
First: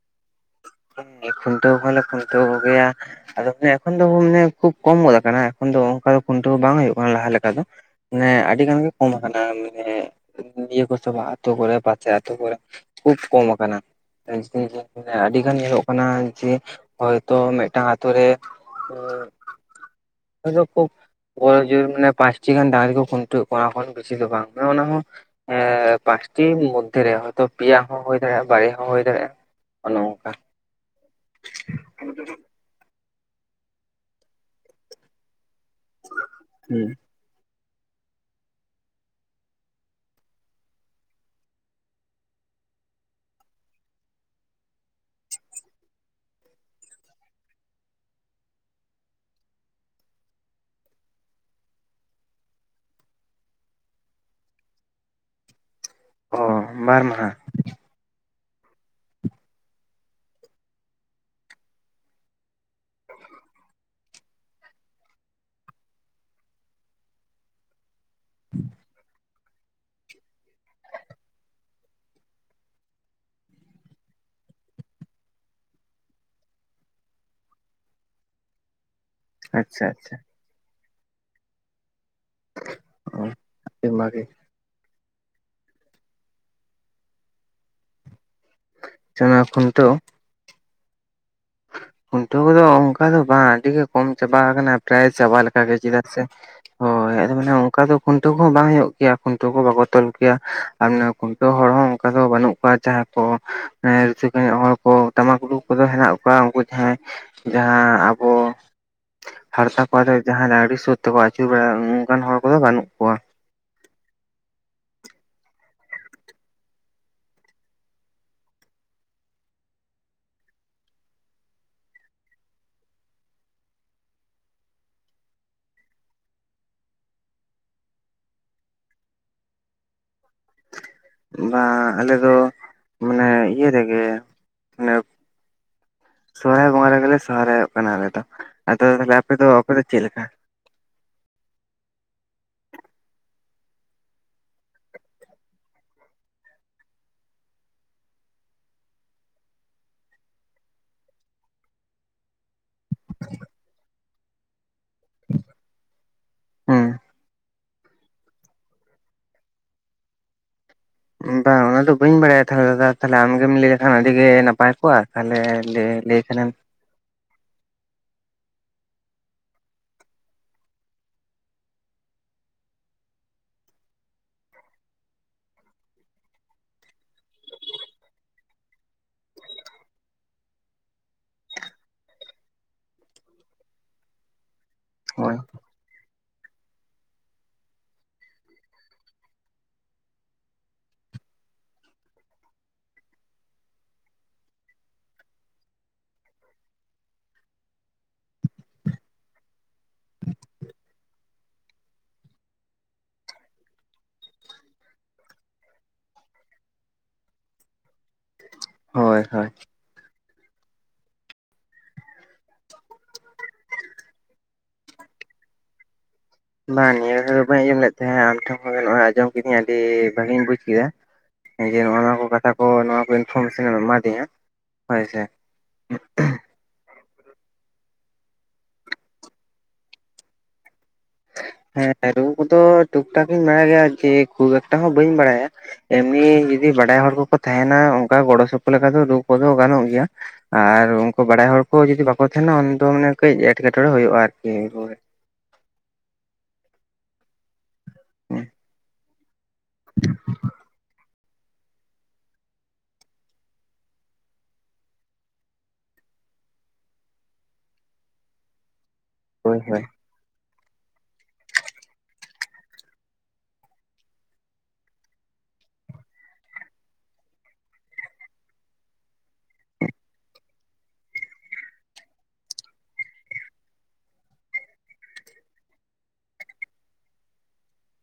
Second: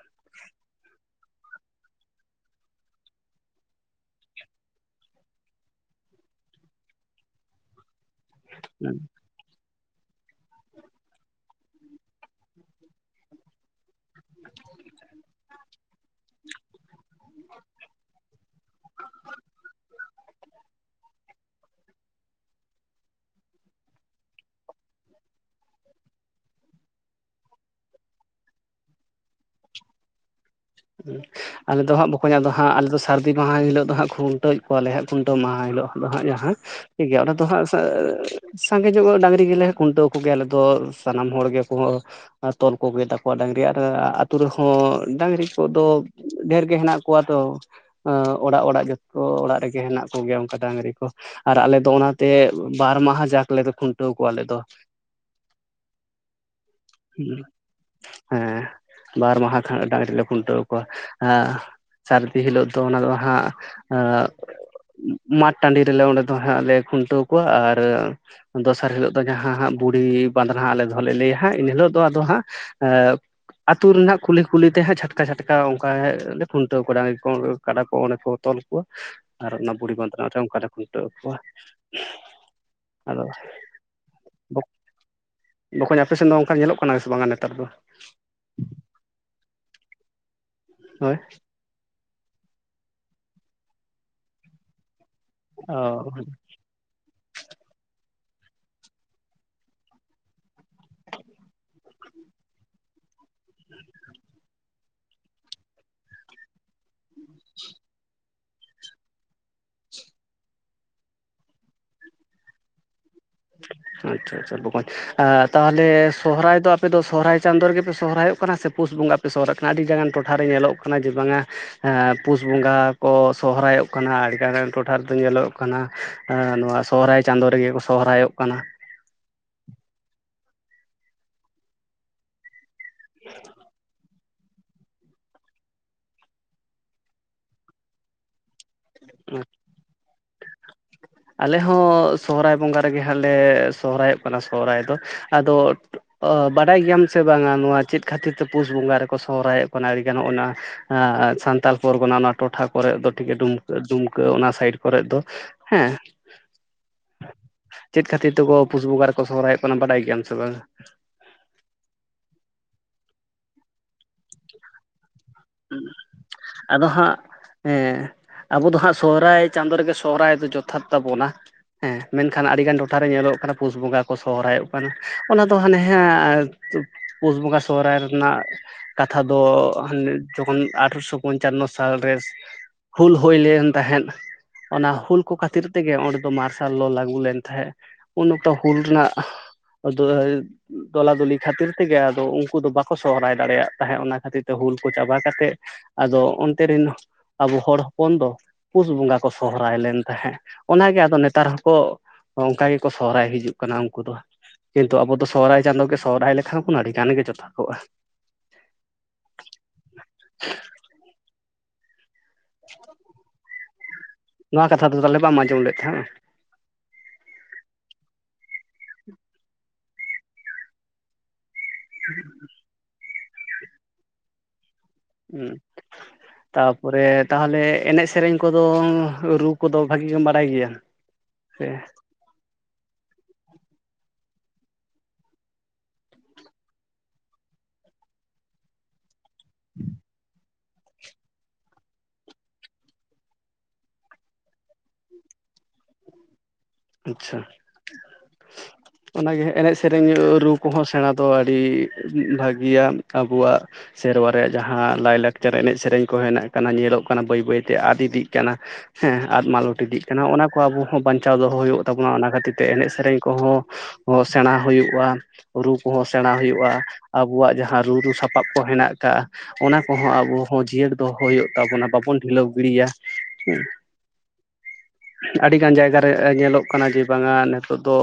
ᱠᱷᱩᱱᱴᱟᱹᱣ ᱦᱚᱸᱞᱮ, ᱠᱷᱩᱱᱴᱟᱹᱣ ᱠᱚ, ᱜᱮᱭᱟ ᱾ ᱟᱫᱚ ᱟᱱᱮ, ᱮᱠᱷᱚᱱ ᱫᱚ, ᱢᱟᱱᱮ ᱠᱷᱩᱵ ᱠᱚᱢ ᱜᱚᱫ ᱟᱠᱟᱱᱟ, ᱮᱠᱷᱚᱱ ᱫᱚ ᱚᱱᱠᱟ ᱠᱷᱩᱱᱴᱟᱣ ᱵᱟᱝ ᱦᱩᱭᱩᱜ ᱠᱟᱱᱟ, ᱞᱟᱦᱟ ᱞᱮᱠᱟ ᱫᱚ ᱦᱮᱸ, ᱟᱹᱰᱤ ᱜᱟᱱ ᱜᱮ ᱠᱚᱢ ᱢᱟᱱᱮ, ᱤᱭᱟᱹ, ᱠᱚ ᱪᱟᱵᱟᱜᱼᱟ ᱟᱹᱛᱩ ᱠᱚᱨᱮ, ᱯᱟᱪᱮ ᱟᱹᱛᱩ ᱠᱚᱨᱮ, ᱠᱷᱩᱵ ᱠᱚᱢ ᱟᱠᱟᱱᱟ ᱾ ᱟᱭᱥᱮ ᱟᱭᱥᱮ, [inaudible] ᱟᱹᱰᱤ ᱧᱮᱞᱚᱜ ᱠᱟᱱᱟ ᱡᱮ, ᱦᱚᱭ ᱛᱳ ᱢᱤᱫᱴᱟᱝ, ᱟᱛᱳ ᱨᱮ ᱩᱡᱚ ᱠᱷᱩᱵ ᱵᱚᱲᱚ ᱡᱳᱨ ᱢᱟᱱᱮ, ᱯᱟᱸᱪ ᱴᱤ ᱜᱟᱱ, ᱰᱟᱝᱨᱤ ᱠᱚ, ᱠᱷᱩᱱᱴᱟᱹᱣ ᱠᱚᱣᱟ, ᱵᱤᱥᱤ ᱫᱚ ᱵᱟᱝ, ᱚᱱᱟ ᱦᱚ ᱮᱻ ᱯᱟᱸᱪ ᱴᱤ ᱢᱚᱫᱽᱫᱷᱮᱨᱮ, ᱦᱚ ᱦᱳᱭ ᱛᱚ, ᱯᱮᱭᱟ ᱦᱚᱸ ᱦᱩᱭ ᱫᱟᱲᱮᱭᱟᱜᱼᱟ, ᱵᱟᱨᱭᱟ ᱦᱚᱸ, ᱦᱩᱭ ᱫᱟᱲᱮᱭᱟᱜᱼᱟ ᱾ ᱚᱱᱮ, ᱚᱝᱠᱟ ᱟᱞᱮ ᱫᱚ ᱦᱟᱸᱜ, ᱵᱚᱠᱚᱧ, ᱟᱫᱚ ᱦᱟᱸᱜ, ᱟᱞᱮ ᱫᱚ ᱥᱟᱹᱨᱫᱤ ᱢᱟᱦᱟ, ᱦᱤᱞᱳᱜ ᱫᱚ ᱦᱟᱸᱜ, ᱠᱷᱩᱱᱴᱟᱹᱣ ᱠᱚᱣᱟ ᱞᱮ ᱦᱟᱸᱜ, ᱠᱷᱩᱱᱴᱟᱹᱣ ᱢᱟᱦᱟ ᱦᱤᱞᱳᱜ ᱫᱚ ᱦᱟᱸᱜ ᱡᱟᱦᱟᱸ ᱦᱩᱸᱻ ᱾ ᱴᱷᱤᱠ, ᱜᱮᱭᱟ ᱚᱱᱟ ᱫᱚ ᱦᱟᱸᱜ, ᱥᱟᱸᱻᱟᱸᱻ ᱾ ᱥᱟᱸᱜᱮ ᱧᱚᱜ, ᱰᱟᱹᱟᱝᱨᱤ ᱜᱮᱞᱮ, ᱠᱷᱩᱱᱴᱟᱹᱣ ᱠᱚ ᱜᱮᱭᱟ, ᱟᱞᱮ ᱫᱚ ᱥᱟᱱᱟᱢ ᱦᱚᱲ ᱜᱮ, ᱵᱚᱦᱚᱜ ᱛᱚᱞ ᱠᱚ, ᱜᱮ ᱛᱟᱠᱚᱣᱟ, ᱰᱟᱝᱨᱤ, ᱟᱨ, ᱟᱛᱳ ᱨᱮᱦᱚᱸ, ᱰᱟᱝᱨᱤ ᱟᱠᱚᱫᱚ, ᱰᱷᱮᱨ ᱜᱮ, ᱦᱮᱱᱟᱜ ᱠᱚᱣᱟ ᱛᱚ, ᱚᱻ, ᱚᱲᱟᱜ ᱚᱲᱟᱜ, ᱡᱚᱛᱚ ᱚᱲᱟᱜ ᱨᱮᱜᱮ, ᱦᱮᱱᱟᱜ ᱠᱚ ᱜᱮᱭᱟ, ᱚᱱᱠᱟ ᱰᱟᱝᱨᱤ ᱠᱚ ᱟᱨ, ᱟᱞᱮ ᱫᱚ ᱚᱱᱟᱛᱮ, ᱵᱟᱨ ᱢᱟᱦᱟ ᱡᱟᱠ ᱞᱮ, ᱠᱷᱩᱱᱴᱟᱹᱣ ᱠᱚᱣᱟ, ᱟᱞᱮ ᱫᱚ ᱾ ᱪᱮᱻᱜ ᱾ [inaudible] ᱦᱮᱸᱻ, ᱵᱟᱨ ᱢᱟᱦᱟ ᱠᱷᱟᱡ, ᱰᱟᱝᱨᱤ ᱞᱮ ᱠᱷᱩᱱᱴᱟᱹᱣ, ᱠᱚᱣᱟ, ᱟᱸᱻ ᱟᱨ ᱥᱟᱹᱨᱫᱤ ᱦᱤᱞᱳᱜ ᱫᱚ, ᱦᱟᱸᱻ ᱚᱱᱟ ᱫᱚ ᱦᱟᱸᱜ, ᱢᱟᱫ ᱴᱟᱺᱰᱤ ᱨᱮᱞᱮ, ᱚᱸᱰᱮ ᱫᱚ ᱦᱟᱸᱜ, ᱞᱮ ᱠᱷᱩᱱᱴᱟᱹᱣ ᱠᱚᱣᱟ, ᱟᱨ ᱫᱚᱥᱟᱨ ᱦᱤᱞᱳᱜ ᱡᱟᱦᱟᱸ ᱦᱟᱸᱜ ᱵᱩᱲᱦᱤ, ᱵᱟᱸᱫᱽᱱᱟ ᱦᱟᱸᱜ, ᱟᱞᱮ ᱫᱚ ᱞᱮ, ᱞᱟᱹᱭᱟ ᱦᱟᱸᱜ,, ᱮᱱᱦᱤᱞᱳᱜ ᱫᱚ, ᱟᱫᱚ ᱦᱟᱸᱜ ᱟᱹᱛᱩ ᱨᱮᱱᱟᱜ ᱠᱩᱞᱤ ᱠᱩᱞᱤ ᱛᱮ ᱦᱟᱸᱜ ᱪᱷᱟᱴ ᱠᱟ ᱪᱷᱟᱴᱠᱟ ᱚᱝᱠᱟ ᱞᱮ ᱠᱷᱩᱱᱴᱟᱹᱣ ᱠᱚᱣᱟ ᱰᱟᱝᱨᱤ ᱠᱚ, ᱠᱟᱰᱟ ᱠᱚ ᱚᱸᱰᱮ ᱠᱚ ᱛᱚᱞ ᱠᱚᱣᱟ᱾ ᱟᱨ ᱚᱱᱟ ᱟᱪᱪᱷᱟ ᱵᱩᱲᱤ ᱟᱪᱪᱷᱟ ᱵᱟᱸᱫᱽᱱᱟ ᱨᱮ ᱚᱝᱠᱟ ᱞᱮ ᱠᱷᱩᱱᱴᱟᱹᱣ ᱠᱚᱣᱟ᱾ ᱟᱫᱚ ᱟᱹᱰᱤ ᱵᱷᱟᱜᱮ ᱵᱚ, ᱵᱚᱠᱚᱧ ᱟᱯᱮ ᱥᱮᱫ ᱫᱚ ᱱᱚᱝᱠᱟ ᱧᱮᱞᱚᱜ ᱠᱟᱱᱟ ᱥᱮ ᱵᱟᱝᱟ ᱱᱮᱛᱟᱨ ᱫᱚ? ᱪᱮᱫ ᱚᱱᱟ ᱠᱷᱩᱱᱴᱟᱹᱣ? ᱦᱮᱸ᱾ ᱠᱷᱩᱱᱴᱟᱹᱣ ᱠᱚᱫᱚ ᱚᱱᱠᱟ ᱫᱚ ᱵᱟᱝ, ᱟᱹᱰᱤ ᱜᱮ ᱠᱚᱢ ᱪᱟᱵᱟ ᱟᱠᱟᱱᱟ᱾ ᱯᱨᱟᱭ ᱪᱟᱵᱟ ᱞᱮᱠᱟ ᱜᱮ ᱪᱮᱫᱟᱜ ᱚ ᱥᱮ, ᱦᱳᱭ᱾ ᱢᱟᱱᱮ ᱚᱱᱠᱟ ᱫᱚ ᱠᱷᱩᱱᱴᱟᱹᱣ ᱠᱚᱦᱚᱸ ᱵᱟᱝ ᱦᱩᱭᱩᱜ ᱜᱮᱭᱟ ᱠᱷᱩᱱᱴᱟᱹᱣ ᱠᱚ ᱵᱟᱠᱚ ᱛᱚᱞ ᱠᱮᱭᱟ, ᱟᱨ ᱚᱱᱟ ᱠᱷᱩᱱᱴᱟᱹᱣ ᱦᱚᱲ ᱦᱚᱸ ᱚᱝᱠᱟ ᱫᱚ ᱵᱟᱹᱱᱩᱜ ᱟᱨ ᱡᱟᱦᱟᱸᱭ ᱠᱚ ᱦᱮᱸ, ᱨᱩᱤᱥᱠᱟ ᱧᱚᱜ ᱦᱚᱲ ᱠᱚ ᱴᱟᱢᱟᱠ ᱨᱩ ᱠᱚᱫᱚ ᱦᱮᱱᱟᱜ ᱠᱚᱣᱟ, ᱩᱝᱠᱩ ᱦᱮᱸ, ᱡᱟᱦᱟᱸ ᱟᱵᱚ ᱦᱟᱨᱛᱟ ᱠᱚᱣᱟᱛᱮ ᱡᱟᱦᱟᱸ ᱟᱹᱰᱤ ᱥᱳᱩᱨ ᱛᱮᱠᱚ ᱟᱹᱪᱩᱨᱟ ᱵᱟᱲᱟᱜ-ᱟ ᱚᱱᱠᱟᱱ ᱦᱚᱲ ᱠᱚᱫᱚ ᱵᱟᱱᱩᱜ ᱠᱚᱣᱟ᱾ ᱟᱪᱪᱷᱟ ᱟᱪᱪᱷᱟ ᱵᱚᱠᱚᱧ᱾ ᱟᱨ ᱛᱟᱦᱞᱮ ᱥᱚᱦᱨᱟᱭ ᱫᱚ ᱟᱯᱮ ᱫᱚ ᱥᱚᱦᱨᱟᱭ ᱪᱟᱸᱫᱚ ᱨᱮᱜᱮᱯᱮ ᱥᱚᱦᱨᱟᱭᱚᱜ ᱠᱟᱱᱟ ᱥᱮ ᱯᱩᱥ ᱵᱚᱸᱜᱟ ᱯᱮ ᱥᱚᱦᱨᱟᱭᱚᱜ ᱠᱟᱱᱟ ᱟᱹᱰᱤ ᱜᱟᱱ ᱴᱚᱴᱷᱟᱨᱮ ᱧᱮᱞᱚᱜ ᱠᱟᱱᱟ ᱡᱮ ᱵᱟᱝᱟ ᱦᱮᱸ, ᱯᱩᱥ ᱵᱚᱸᱜᱟ ᱠᱚ ᱥᱚᱦᱨᱟᱭᱚᱜ ᱠᱟᱱᱟ, ᱟᱹᱰᱤᱜᱟᱱ ᱴᱚᱴᱷᱟ ᱨᱮᱫᱚ ᱧᱮᱞᱚᱜ ᱠᱟᱱᱟ ᱦᱮᱸ, ᱱᱚᱣᱟ ᱥᱚᱦᱨᱟᱭ ᱪᱟᱸᱫᱚ ᱨᱮᱜᱮ ᱠᱚ ᱥᱚᱦᱨᱟᱭᱚᱜ ᱠᱟᱱᱟ᱾ ᱚᱱᱟ ᱟᱞᱮ ᱫᱚ ᱢᱟᱱᱮ ᱤᱭᱟᱹ ᱨᱮᱜᱮ᱾ ᱢᱟᱱᱮ, ᱥᱚᱦᱨᱟᱭ ᱵᱚᱸᱜᱟ ᱨᱮᱜᱮᱞᱮ ᱥᱚᱦᱨᱟᱭᱚᱜ ᱠᱟᱱᱟ ᱟᱞᱮ ᱫᱚ᱾ ᱟᱫᱚ ᱛᱟᱦᱞᱮ ᱟᱯᱮ ᱫᱚ, ᱟᱯᱮ ᱫᱚ ᱪᱮᱫ ᱞᱮᱠᱟ? ᱟᱞᱮ ᱦᱚᱸ ᱥᱚᱦᱨᱟᱭ ᱵᱚᱸᱜᱟ ᱨᱮᱜᱮ ᱦᱟᱸᱜ ᱞᱮ ᱥᱚᱦᱨᱟᱭᱚᱜ ᱠᱟᱱᱟ ᱥᱚᱦᱨᱟᱭ ᱫᱚ ᱟᱫᱚ, ᱚ, ᱵᱟᱰᱟᱭ ᱜᱮᱭᱟᱢ ᱥᱮ ᱵᱟᱝᱟ ᱱᱚᱣᱟ ᱪᱮᱫ ᱠᱷᱟᱹᱛᱤᱨ ᱛᱮ ᱯᱩᱥ ᱵᱚᱸᱜᱟ ᱨᱮᱠᱚ ᱥᱚᱦᱨᱟᱭᱚᱜ ᱠᱟᱱᱟ ᱟᱹᱰᱤ ᱜᱟᱱ ᱱᱚᱜ-ᱚᱱᱟ᱾ ᱟᱻ ᱥᱟᱱᱛᱟᱞ ᱯᱚᱨᱜᱚᱱᱟ ᱚᱱᱟ ᱴᱚᱴᱷᱟ ᱠᱚᱨᱮᱜ ᱫᱚ ᱴᱷᱤᱠ ᱰᱩᱢᱠᱟᱹ, ᱰᱩᱢᱠᱟᱹ ᱚᱱᱟ ᱥᱟᱭᱤᱰ ᱠᱚᱨᱮᱜ ᱫᱚ ᱦᱮᱸ᱾ ᱪᱮᱫ ᱠᱷᱟᱹᱛᱤᱨ ᱛᱮᱠᱚ ᱯᱩᱥ ᱵᱚᱸᱜᱟ ᱨᱮᱠᱚ ᱥᱚᱦᱨᱟᱭᱚᱜ ᱠᱟᱱᱟ ᱵᱟᱰᱟᱭ ᱜᱮᱭᱟᱢ ᱥᱮ ᱵᱟᱝᱟ? ᱵᱟᱝ ᱚᱱᱟ ᱫᱚ ᱵᱟᱹᱧ ᱵᱟᱲᱟᱭᱟ ᱛᱟᱦᱞᱮ ᱫᱟᱫᱟ, ᱛᱟᱦᱞᱮ ᱟᱢᱜᱮᱢ ᱞᱟᱹᱭ ᱞᱮᱠᱷᱟᱱ ᱟᱹᱰᱤ ᱜᱮ ᱱᱟᱯᱟᱭ ᱠᱚᱜ-ᱟ᱾ ᱛᱟᱦᱞᱮ ᱞᱮ ᱞᱟᱹᱭ ᱞᱟᱹᱭ ᱠᱷᱟᱱᱮᱢ᱾ ᱟᱫᱚ ᱦᱟᱸᱜ, ᱦᱮᱸ ᱟᱵᱚ ᱫᱚ ᱦᱟᱸᱜ ᱥᱚᱦᱨᱟᱭ ᱪᱟᱸᱫᱚ ᱨᱮᱜᱮ ᱥᱚᱦᱨᱟᱭ ᱫᱚ ᱡᱚᱛᱷᱟᱛ ᱛᱟᱵᱚᱱᱟ᱾ ᱦᱮᱸ ᱢᱮᱱᱠᱷᱟᱱ ᱟᱹᱰᱤᱜᱟᱱ ᱴᱚᱴᱷᱟᱨᱮ ᱧᱮᱞᱚᱜ ᱠᱟᱱᱟ, ᱯᱩᱥ ᱵᱚᱸᱜᱟ ᱠᱚ ᱥᱚᱦᱨᱟᱭᱚᱜ ᱠᱟᱱᱟ, ᱚᱱᱟ ᱫᱚ ᱦᱟᱱᱮ ᱦᱮᱸ᱾ ᱯᱩᱥ ᱵᱚᱸᱜᱟ ᱥᱚᱦᱨᱟᱭ ᱨᱮᱱᱟᱜ ᱠᱟᱛᱷᱟ ᱫᱚ ᱦᱟᱱᱮ᱾ ᱡᱚᱠᱷᱚᱱ ᱟᱴᱷᱨᱚᱥᱚ ᱯᱚᱧᱪᱟᱱᱚ ᱥᱟᱞᱨᱮ ᱦᱩᱞ ᱦᱩᱭ ᱞᱮᱱ ᱛᱟᱦᱮᱸᱫ᱾ ᱚᱱᱟ ᱦᱩᱞ ᱠᱚ ᱦᱳᱭ ᱠᱷᱟᱹᱛᱤᱨ ᱛᱮᱜᱮ ᱚᱸᱰᱮ ᱫᱚ ᱢᱟᱨᱥᱟᱞ ᱞᱚ ᱞᱟᱹᱜᱩ ᱞᱮᱱ ᱛᱟᱦᱮᱸᱜ, ᱩᱱ ᱚᱠᱛᱚ ᱦᱩᱞ ᱨᱮᱱᱟᱜ [unintelligible] ᱫᱚᱞᱟᱫᱚᱞᱤ ᱠᱷᱟᱹᱛᱤᱨ ᱛᱮᱜᱮ ᱟᱫᱚ ᱩᱝᱠᱩ ᱫᱚ ᱵᱟᱠᱚ ᱥᱚᱦᱨᱟᱭ ᱫᱟᱲᱮᱭᱟᱜ ᱛᱟᱦᱮᱸᱫ ᱚᱱᱟ ᱠᱷᱟᱹᱛᱤᱨ ᱛᱮ ᱦᱩᱞ ᱠᱚ ᱪᱟᱵᱟ ᱠᱟᱛᱮᱫ ᱟᱫᱚ ᱚᱱᱛᱮ ᱨᱤᱱ᱾ ᱟᱵᱚ ᱦᱚᱲ ᱦᱚᱯᱚᱱ ᱫᱚ ᱯᱩᱥ ᱵᱚᱸᱜᱟ ᱠᱚ ᱥᱚᱦᱨᱟᱭ ᱞᱮᱱ ᱛᱟᱦᱮᱸᱫ, ᱚᱱᱟᱜᱮ ᱟᱫᱚ ᱱᱮᱛᱟᱨ ᱦᱚᱸᱠᱚ ᱦᱚᱸ, ᱚᱝᱠᱟ ᱜᱮᱠᱚ ᱥᱚᱦᱨᱟᱭ ᱦᱤᱡᱩᱜ ᱠᱟᱱᱟ ᱩᱝᱠᱩ ᱫᱚ᱾ ᱠᱤᱱᱛᱩ ᱟᱵᱚ ᱫᱚ ᱥᱚᱦᱨᱟᱭ ᱪᱟᱸᱫᱳ ᱜᱮ ᱥᱚᱦᱨᱟᱭ ᱞᱮᱠᱷᱟᱱ ᱵᱚᱱ, ᱟᱹᱰᱤ ᱜᱟᱱ ᱜᱮ ᱡᱚᱛᱷᱟ ᱠᱚᱜ-ᱟ᱾ ᱦᱳᱭ ᱦᱳᱭ᱾ [unintelligible] [inaudible] ᱱᱚᱣᱟ ᱠᱟᱛᱷᱟ ᱫᱚ ᱛᱟᱦᱞᱮ ᱵᱟᱢ ᱟᱸᱡᱚᱢ ᱞᱮᱫ ᱛᱟᱦᱮᱸᱜ-ᱟ? ᱵᱟᱝ ᱱᱤᱭᱟᱹ ᱠᱚ ᱫᱚ ᱵᱟᱹᱧ ᱟᱸᱚᱢ ᱞᱮᱫ ᱛᱟᱦᱮᱸᱜ-ᱟ, ᱟᱢ ᱴᱷᱮᱱ ᱠᱷᱚᱱ ᱱᱚᱣᱟ ᱟᱸᱡᱚᱢ ᱠᱤᱫᱟᱹᱧ ᱟᱹᱰᱤ ᱵᱷᱟᱜᱤᱧ ᱵᱩᱡᱽ ᱠᱮᱜ-ᱟ᱾ ᱦᱮᱸᱜᱮ ᱱᱚᱜ-ᱚ ᱱᱚᱣᱟ ᱠᱚ ᱠᱟᱛᱷᱟ ᱠᱚ ᱱᱚᱣᱟ ᱠᱚ ᱤᱱᱯᱷᱚᱨᱢᱮᱥᱚᱱ ᱮᱢ ᱮᱢᱟ ᱫᱤᱧᱟᱹ᱾ ᱦᱩᱸ ᱛᱟᱯᱚᱨᱮ ᱛᱟᱦᱚᱞᱮ ᱮᱱᱮᱡ ᱥᱮᱨᱮᱧ ᱠᱚᱫᱚ ᱨᱩ ᱠᱚᱫᱚ ᱵᱷᱟᱜᱮ ᱜᱮᱢ ᱵᱟᱰᱟᱭ ᱜᱮᱭᱟ᱾ ᱥᱮ ᱦᱮᱸ ᱨᱩ ᱠᱚᱫᱚ ᱴᱩᱠ ᱴᱟᱠ ᱤᱧ ᱵᱟᱰᱟᱭᱟ ᱟᱨᱠᱤ ᱠᱷᱩᱵ ᱮᱠᱴᱟ ᱦᱚᱸ ᱵᱟᱹᱧ ᱵᱟᱲᱟᱭᱟ᱾ ᱮᱢᱱᱤ ᱡᱩᱫᱤ ᱵᱟᱰᱟᱭ ᱦᱚᱲ ᱠᱚᱠᱚ ᱛᱟᱦᱮᱱᱟ ᱚᱱᱠᱟ ᱜᱚᱲᱚ ᱥᱚᱯᱚᱦᱚᱫ ᱞᱮᱠᱟ ᱫᱚ ᱨᱩ ᱠᱚᱫᱚ ᱜᱟᱱᱚᱜ ᱜᱮᱭᱟ᱾ ᱟᱨ ᱩᱱᱠᱩ ᱵᱟᱲᱟᱭ ᱦᱚᱲ ᱠᱚ ᱡᱩᱫᱤ ᱵᱟᱠᱚ ᱛᱟᱦᱮᱱᱟ ᱩᱱ ᱫᱚ ᱢᱟᱱᱮ ᱠᱟᱹᱡ ᱮᱴᱠᱮᱴᱚᱬᱮ ᱦᱩᱭᱩᱜᱼᱟ ᱟᱨᱠᱤ ᱦᱳᱭ ᱟᱪᱪᱷᱟ ᱚᱱᱟᱜᱮ ᱮᱱᱮᱡ ᱥᱮᱨᱮᱧ ᱨᱩ ᱠᱚᱦᱚᱸ ᱥᱮᱬᱟ ᱫᱚ ᱟᱹᱰᱤ ᱵᱷᱟᱹᱜᱤᱭᱟ ᱟᱵᱚᱣᱟᱜ ᱥᱮᱨᱣᱟ ᱨᱮᱭᱟᱜ ᱡᱟᱦᱟᱸ ᱞᱟᱭᱼᱞᱟᱠᱪᱟᱨ ᱮᱱᱮᱡ ᱥᱮᱨᱮᱧ ᱠᱚᱸ ᱦᱮᱱᱟᱜ ᱠᱟᱱᱟ ᱧᱮᱞᱚᱜ ᱠᱟᱱᱟ ᱵᱟᱹᱭ ᱵᱟᱹᱭᱛᱮ ᱟᱫ ᱤᱫᱤᱜ ᱠᱟᱱᱟ᱾ ᱦᱮᱸ ᱟᱫ ᱦᱳᱭ ᱢᱟᱞᱚᱴ ᱦᱳᱭ ᱤᱫᱤᱜ ᱠᱟᱱᱟ ᱚᱱᱟ ᱠᱚ ᱟᱵᱚ ᱦᱚᱸ ᱵᱟᱧᱪᱟᱣ ᱫᱚᱦᱚ ᱦᱩᱭᱩᱜ ᱛᱟᱵᱚᱱᱟ ᱚᱱᱟ ᱠᱷᱟᱹᱛᱤᱨ ᱛᱮ ᱮᱱᱮᱡ ᱥᱮᱨᱮᱧ ᱠᱚᱦᱚᱸ ᱚ ᱥᱮᱬᱟ ᱦᱩᱭᱩᱜᱼᱟ᱾ ᱨᱩ ᱠᱚᱦᱚᱸ ᱥᱮᱬᱟ ᱦᱩᱭᱩᱜᱼᱟ ᱟᱵᱚᱣᱟᱜ ᱡᱟᱦᱟᱸ ᱨᱩ ᱨᱩ ᱥᱟᱯᱟᱵ ᱠᱚ ᱦᱮᱱᱟᱜ ᱠᱟᱜᱼ ᱟ᱾ ᱚᱱᱟ ᱠᱚᱦᱚᱸ ᱟᱵᱚ ᱦᱚᱸ ᱡᱤᱭᱟᱹᱲ ᱫᱚᱦᱚ ᱦᱩᱭᱩᱜ ᱛᱟᱵᱚᱱᱟ ᱵᱟᱵᱚᱱ ᱰᱷᱤᱞᱟᱹᱣ ᱜᱤᱲᱤᱭᱟ ᱦᱩᱸ᱾ [inaudible] ᱟᱹᱰᱤᱜᱟᱱ ᱡᱟᱭᱜᱟ ᱨᱮ ᱧᱮᱞᱚᱜ ᱠᱟᱱᱟ ᱡᱮ ᱵᱟᱝᱼᱟ ᱱᱤᱛᱳᱜ ᱫᱚ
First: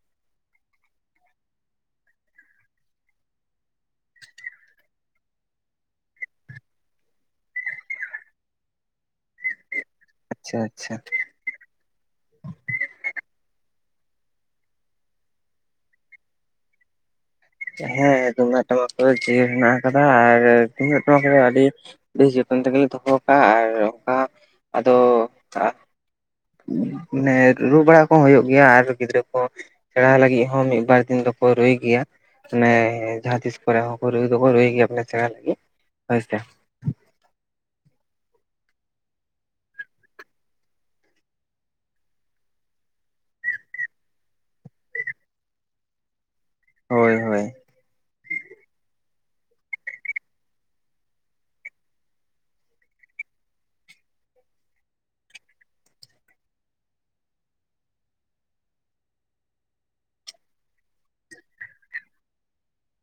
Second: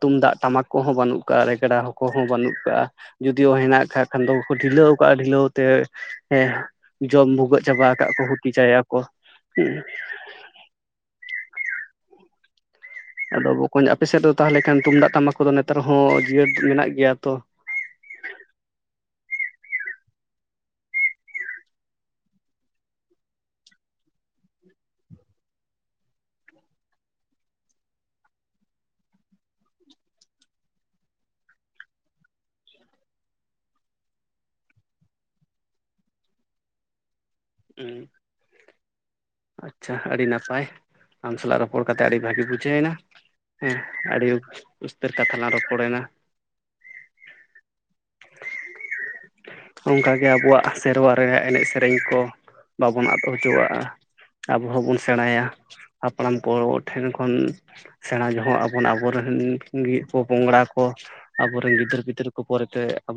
ᱛᱩᱢᱫᱟᱜ ᱴᱟᱢᱟᱠ ᱠᱚᱦᱚᱸ ᱵᱟᱹᱱᱩᱜ ᱠᱟᱜᱼᱟ ᱨᱮᱜᱽᱲᱟ ᱠᱟ ᱦᱚᱸ ᱵᱟᱹᱱᱩᱜ ᱠᱟᱜᱼᱟ᱾ ᱡᱩᱫᱤ ᱚ ᱦᱮᱱᱟᱜ ᱠᱷᱟᱜ ᱠᱷᱟᱱ ᱫᱚ ᱰᱷᱤᱞᱟᱹᱣ ᱠᱟᱜᱼᱟ ᱰᱷᱤᱞᱟᱹᱣ ᱛᱮ ᱦᱮᱸ ᱡᱚᱢ ᱵᱷᱩᱜᱟᱹᱜ ᱪᱟᱵᱟ ᱠᱟᱜ ᱟᱠᱚ ᱦᱩᱛᱤ ᱪᱟᱭᱟᱠᱚ ᱦᱩᱸ᱾ ᱟᱪᱪᱷᱟ ᱟᱪᱪᱷᱟ ᱟᱫᱚ ᱵᱚᱠᱚᱧ ᱟᱯᱮᱮᱥᱮᱫ ᱫᱚ ᱛᱟᱦᱚᱞᱮ ᱠᱷᱟᱱ ᱛᱩᱢᱫᱟᱜ ᱴᱟᱢᱟᱠᱫᱚ ᱱᱮᱛᱟᱨ ᱦᱚᱸ ᱡᱤᱭᱟᱹᱲ ᱢᱮᱱᱟᱜ ᱜᱮᱭᱟ ᱛᱚ? ᱦᱮᱸ ᱛᱩᱢᱟᱜ ᱴᱟᱢᱟᱠ ᱠᱚᱫᱚ ᱡᱤᱭᱟ. ᱲ ᱦᱮᱱᱟᱜ ᱠᱟᱫᱟ ᱟᱨ ᱛᱩᱢᱫᱟᱜ ᱴᱟᱢᱟᱠ ᱫᱚ ᱟᱹᱰᱤ ᱵᱮᱥ ᱡᱚᱛᱚᱱ ᱛᱮᱜᱮᱞᱮ ᱫᱚᱦᱚ ᱠᱟᱜᱼᱟ ᱟᱨ ᱚᱱᱠᱟ ᱟᱫᱚ ᱢᱟᱱᱮ ᱨᱩ ᱵᱟᱲᱟ ᱠᱚᱦᱚᱸ ᱦᱩᱭᱩᱜ ᱜᱮᱭᱟ ᱟᱨ ᱜᱤᱫᱽᱨᱟᱹ ᱠᱚ ᱥᱮᱬᱟ ᱞᱟᱹᱜᱤᱫ ᱦᱚᱸ ᱢᱤᱫ ᱵᱟᱨ ᱫᱤᱱ ᱫᱚᱠᱚ ᱨᱩᱭ ᱜᱮᱭᱟ᱾ ᱢᱟᱱᱮ ᱡᱟᱦᱟᱸ ᱛᱤᱥ ᱠᱚᱨᱮ ᱦᱚᱸ ᱠᱚ ᱨᱩᱭ ᱫᱚᱠᱚ ᱨᱩᱭ ᱜᱮᱭᱟ ᱵᱚᱞᱮ ᱥᱮᱬ ᱞᱟᱹᱜᱤᱫ ᱦᱳᱭ ᱥᱮ᱾ ᱦᱩᱸ [inaudible] ᱟᱪᱪᱷᱟ ᱟᱹᱰᱤ ᱱᱟᱯᱟᱭ ᱟᱢ ᱥᱟᱞᱟᱜ ᱨᱚᱯᱚᱲ ᱠᱟᱛᱮ ᱟᱹᱰᱤ ᱵᱷᱟᱜᱤ ᱵᱩᱡᱷᱟᱹᱣ ᱱᱟ᱾ ᱦᱮᱸ ᱟᱹᱰᱤ ᱩᱥᱛᱟᱹᱨ ᱠᱟᱛᱷᱟ ᱞᱟᱝ ᱨᱚᱯᱚᱲᱮᱱᱟ᱾ ᱦᱳᱭ ᱦᱳᱭ ᱚᱱᱠᱟᱜᱮ ᱟᱵᱚᱣᱟᱜ ᱥᱮᱨᱣᱟ ᱨᱮ ᱮᱱᱮᱡ ᱥᱮᱨᱮᱧ ᱠᱚ ᱵᱟᱵᱚᱱ ᱟᱫ ᱦᱚᱪᱚᱣᱟᱜᱼᱟ᱾ ᱟᱵᱚ ᱦᱚᱸᱵᱚᱱ ᱥᱮᱬᱟᱭᱟ ᱦᱟᱯᱲᱟᱢ ᱠᱚ ᱴᱷᱮᱱ ᱠᱷᱚᱱ ᱥᱮᱬᱟ ᱡᱚᱦᱚᱜ ᱟᱵᱚᱱ ᱟᱵᱚ ᱨᱮᱱ ᱜᱤ ᱯᱳ ᱯᱚᱝᱲᱟ ᱠᱚ ᱟᱵᱚᱨᱮᱱ ᱜᱤᱫᱟᱹᱨ ᱯᱤᱫᱟᱹᱨ ᱠᱚ ᱯᱚᱨᱮᱛᱮ ᱟᱵᱩ